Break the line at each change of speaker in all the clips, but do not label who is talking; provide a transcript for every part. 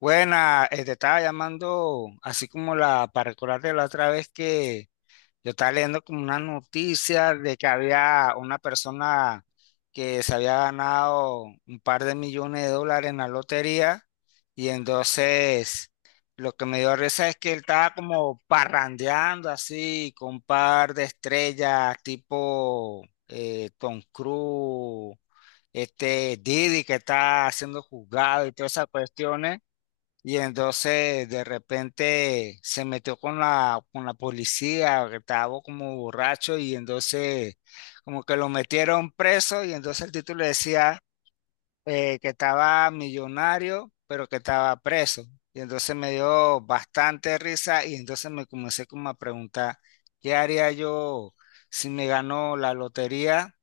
Buena, te estaba llamando así como la para recordarte la otra vez que yo estaba leyendo como una noticia de que había una persona que se había ganado un par de millones de dólares en la lotería y entonces lo que me dio risa es que él estaba como parrandeando así con un par de estrellas tipo Tom Cruise, este Didi que está siendo juzgado y todas esas cuestiones. Y entonces de repente se metió con con la policía, que estaba como borracho, y entonces como que lo metieron preso, y entonces el título decía que estaba millonario, pero que estaba preso. Y entonces me dio bastante risa, y entonces me comencé como a preguntar, ¿qué haría yo si me ganó la lotería?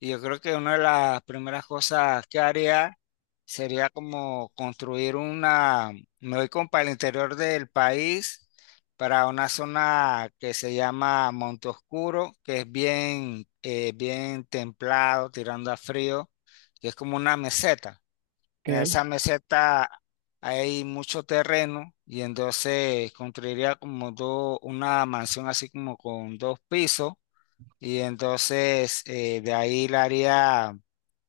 Y yo creo que una de las primeras cosas que haría sería como construir una, me voy como para el interior del país, para una zona que se llama Monte Oscuro, que es bien, bien templado, tirando a frío, que es como una meseta. En esa
Ok,
meseta hay mucho terreno y entonces construiría como una mansión así como con dos pisos y entonces de ahí la haría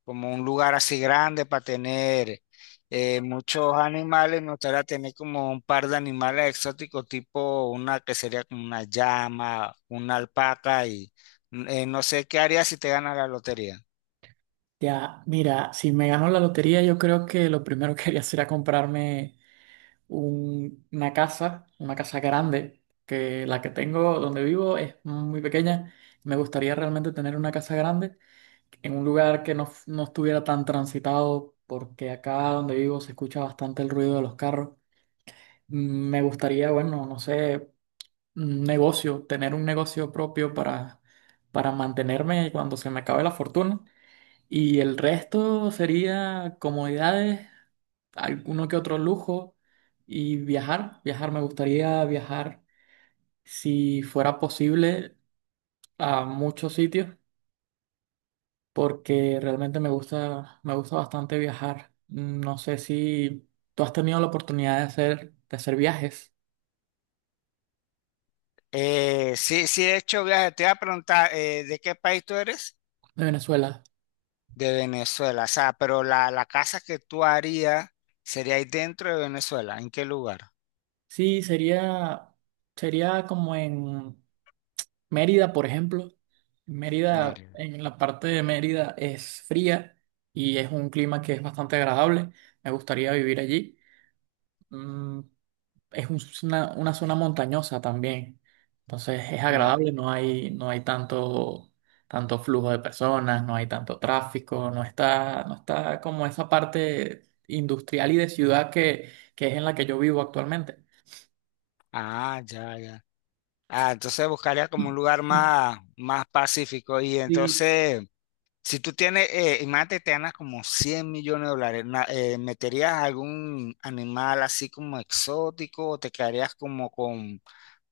como un lugar así grande para tener muchos animales. Me gustaría tener como un par de animales exóticos, tipo una que sería como una llama, una alpaca y no sé qué harías si te ganas la lotería.
ya, mira, si me gano la lotería, yo creo que lo primero que haría sería comprarme una casa grande, que la que tengo donde vivo es muy pequeña. Me gustaría realmente tener una casa grande en un lugar que no, no estuviera tan transitado, porque acá donde vivo se escucha bastante el ruido de los carros. Me gustaría, bueno, no sé, un negocio, tener un negocio propio para mantenerme cuando se me acabe la fortuna. Y el resto sería comodidades, alguno que otro lujo y viajar. Viajar, me gustaría viajar si fuera posible a muchos sitios porque realmente me gusta bastante viajar. No sé si tú has tenido la oportunidad de hacer viajes
Sí, sí he hecho viajes. Te iba a preguntar, ¿de qué país tú eres?
de Venezuela.
De Venezuela. O sea, pero la casa que tú harías sería ahí dentro de Venezuela. ¿En qué lugar?
Sí, sería como en Mérida, por ejemplo, Mérida,
Mérida.
en la parte de Mérida es fría y es un clima que es bastante agradable. Me gustaría vivir allí. Mm, una zona montañosa también. Entonces es
No.
agradable, no hay tanto flujo de personas, no hay tanto tráfico, no está como esa parte industrial y de ciudad que es en la que yo vivo actualmente.
Ah, ya, ya. Ah, entonces buscaría como un lugar más, más pacífico. Y
Sí.
entonces, si tú tienes, imagínate, te ganas como 100 millones de dólares, ¿meterías algún animal así como exótico o te quedarías como con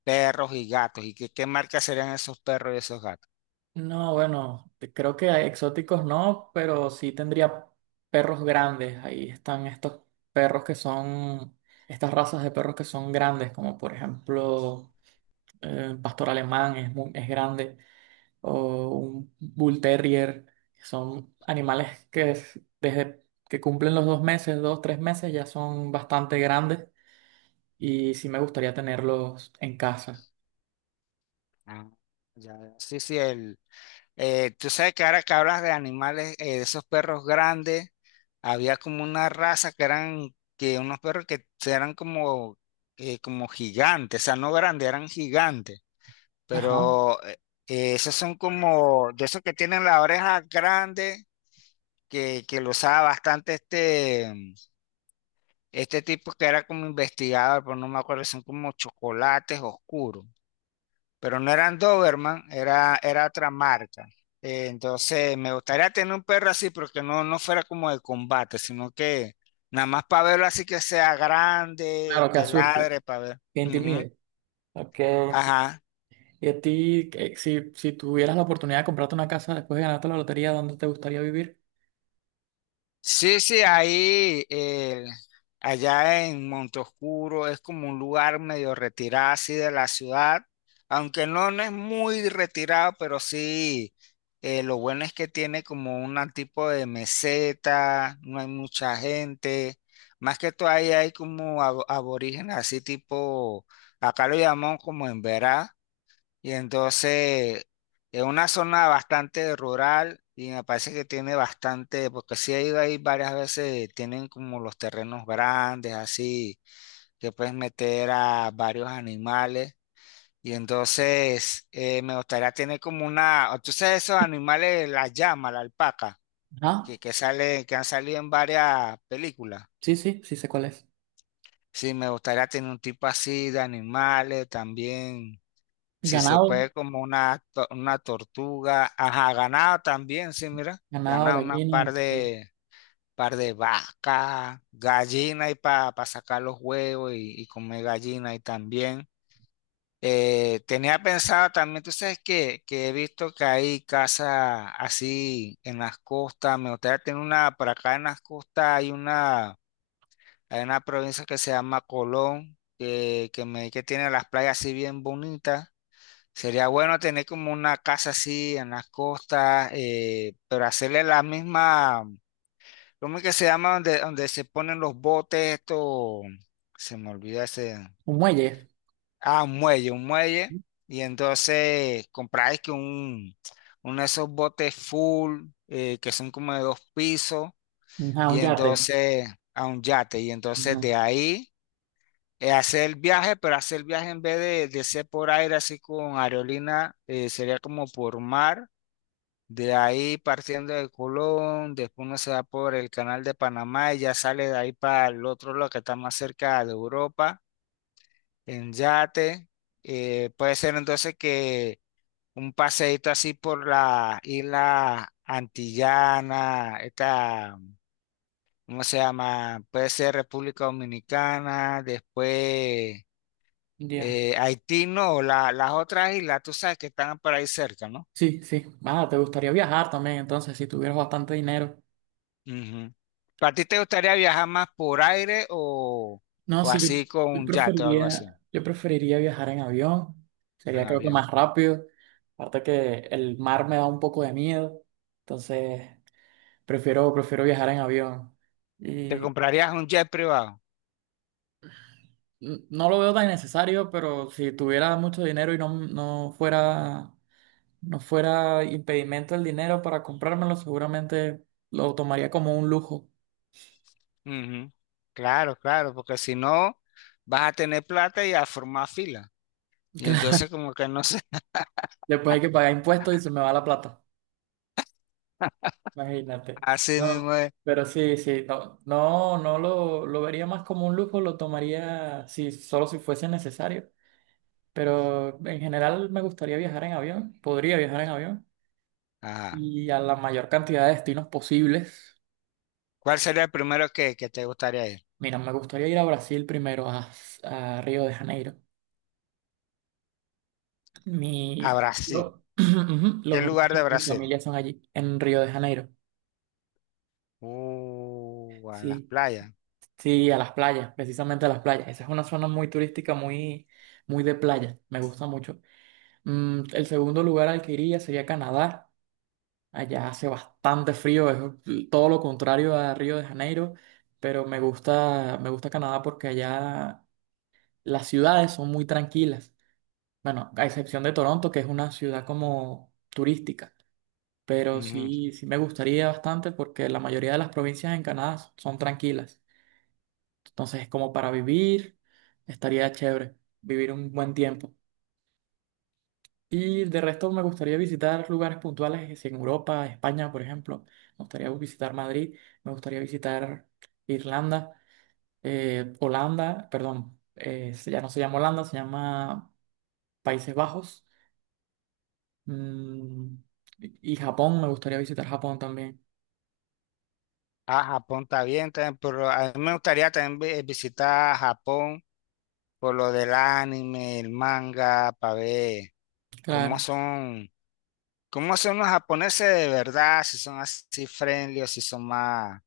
perros y gatos? ¿Y qué, qué marca serían esos perros y esos gatos?
No, bueno, creo que hay exóticos no, pero sí tendría perros grandes. Ahí están estos perros que son, estas razas de perros que son grandes, como por ejemplo un pastor alemán es grande, o un bull terrier. Son animales desde que cumplen los dos meses, dos, tres meses, ya son bastante grandes y sí me gustaría tenerlos en casa.
Ah, ya, ya. Sí, sí, el, tú sabes que ahora que hablas de animales, de esos perros grandes, había como una raza que eran que unos perros que eran como, como gigantes, o sea, no grandes, eran gigantes,
Ajá.
pero esos son como de esos que tienen la oreja grande, que lo usaba bastante este, este tipo que era como investigador, pero no me acuerdo, son como chocolates oscuros pero no eran Doberman, era otra marca. Entonces, me gustaría tener un perro así, pero que no, no fuera como de combate, sino que nada más para verlo así que sea grande,
Claro, que
que
asuste,
ladre, para ver.
que
Ujú.
intimide. Ok.
Ajá.
Y a ti, si tuvieras la oportunidad de comprarte una casa después de ganarte la lotería, ¿dónde te gustaría vivir?
Sí, sí, ahí, allá en Montoscuro es como un lugar medio retirado así de la ciudad, aunque no, no es muy retirado, pero sí, lo bueno es que tiene como un tipo de meseta, no hay mucha gente, más que todo ahí hay como aborígenes así tipo, acá lo llamamos como en y entonces es una zona bastante rural y me parece que tiene bastante, porque sí he ido ahí varias veces, tienen como los terrenos grandes, así, que puedes meter a varios animales. Y entonces me gustaría tener como una, o tú sabes esos animales, la llama, la alpaca,
Ah,
que sale, que han salido en varias películas.
sí, sí, sí sé cuál es.
Sí, me gustaría tener un tipo así de animales también. Si se
Ganado,
puede como una, una tortuga. Ajá, ganado también, sí, mira.
ganado,
Ganado una
gallina, ok.
par de vaca, gallina y para sacar los huevos y comer gallina y también. Tenía pensado también, tú sabes que he visto que hay casas así en las costas. Me gustaría tener una, por acá en las costas hay una provincia que se llama Colón, que tiene las playas así bien bonitas. Sería bueno tener como una casa así en las costas, pero hacerle la misma, ¿cómo es que se llama? Donde se ponen los botes, esto, se me olvida ese,
Un muelle,
ah, un muelle, y entonces compráis que un, uno de esos botes full, que son como de dos pisos,
ajá,
y
un yate.
entonces a un yate, y entonces
Ajá.
de ahí hacer el viaje, pero hacer el viaje en vez de ser por aire, así con aerolínea, sería como por mar. De ahí partiendo de Colón, después uno se va por el canal de Panamá y ya sale de ahí para el otro lado que está más cerca de Europa, en yate. Puede ser entonces que un paseíto así por la isla Antillana, esta, ¿cómo se llama? Puede ser República Dominicana, después
Ya.
Haití, no, las otras islas, tú sabes que están por ahí cerca, ¿no?
Sí, sí. Ah, te gustaría viajar también, entonces, si tuvieras bastante dinero.
Ujú. ¿Para ti te gustaría viajar más por aire
No,
o
sí, yo,
así con un yate o algo así,
yo preferiría viajar en avión.
en
Sería creo que
avión?
más rápido. Aparte que el mar me da un poco de miedo. Entonces, prefiero viajar en avión.
¿Te
Y
comprarías un jet privado?
no lo veo tan necesario, pero si tuviera mucho dinero y no fuera impedimento el dinero para comprármelo, seguramente lo tomaría como un lujo.
Ujú. Claro, claro, porque si no, vas a tener plata y a formar fila. Y entonces como que no sé,
Claro. Después hay que pagar impuestos y se me va la plata. Imagínate.
así
No,
mismo es.
pero sí, sí, no, lo vería más como un lujo, lo tomaría si, solo si fuese necesario. Pero en general me gustaría viajar en avión, podría viajar en avión
Ajá.
y a la mayor cantidad de destinos posibles.
¿Cuál sería el primero que te gustaría ir?
Mira, me gustaría ir a Brasil primero, a Río de Janeiro. Mi,
A Brasil.
ujú, los
¿Qué lugar de
orígenes de mi
Brasil?
familia son allí, en Río de Janeiro.
En las
Sí,
playas.
sí, a las playas, precisamente a las playas. Esa es una zona muy turística, muy, muy de playa. Me gusta mucho. El segundo lugar al que iría sería Canadá. Allá hace bastante frío, es todo lo contrario a Río de Janeiro, pero me gusta Canadá porque allá las ciudades son muy tranquilas. Bueno, a excepción de Toronto, que es una ciudad como turística, pero
Ujú.
sí, sí me gustaría bastante porque la mayoría de las provincias en Canadá son tranquilas. Entonces, como para vivir, estaría chévere vivir un buen tiempo. Y de resto me gustaría visitar lugares puntuales, es en Europa, España, por ejemplo. Me gustaría visitar Madrid, me gustaría visitar Irlanda, Holanda, perdón, ya no se llama Holanda, se llama Países Bajos. Mm, y Japón, me gustaría visitar Japón también.
Ah, Japón está bien también, pero a mí me gustaría también visitar Japón por lo del anime, el manga, para ver cómo
Claro,
son, cómo son los japoneses de verdad, si son así friendly o si son más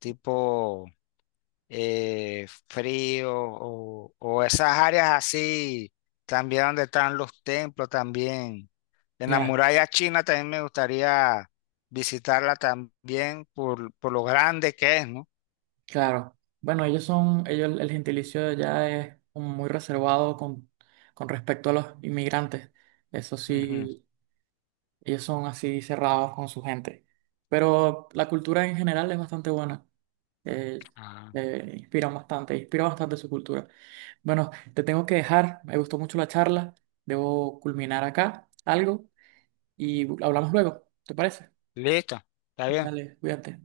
tipo frío o esas áreas así, también donde están los templos también. En la
ya,
muralla china también me gustaría visitarla también por lo grande que es, ¿no?
claro. Bueno, ellos son, ellos, el gentilicio de allá es como muy reservado con respecto a los inmigrantes. Eso
Ujú.
sí, ellos son así cerrados con su gente. Pero la cultura en general es bastante buena. Eh,
Ah,
inspiran bastante, inspira bastante su cultura. Bueno, te tengo que dejar. Me gustó mucho la charla. Debo culminar acá algo y hablamos luego. ¿Te parece?
listo, está bien.
Dale, cuídate.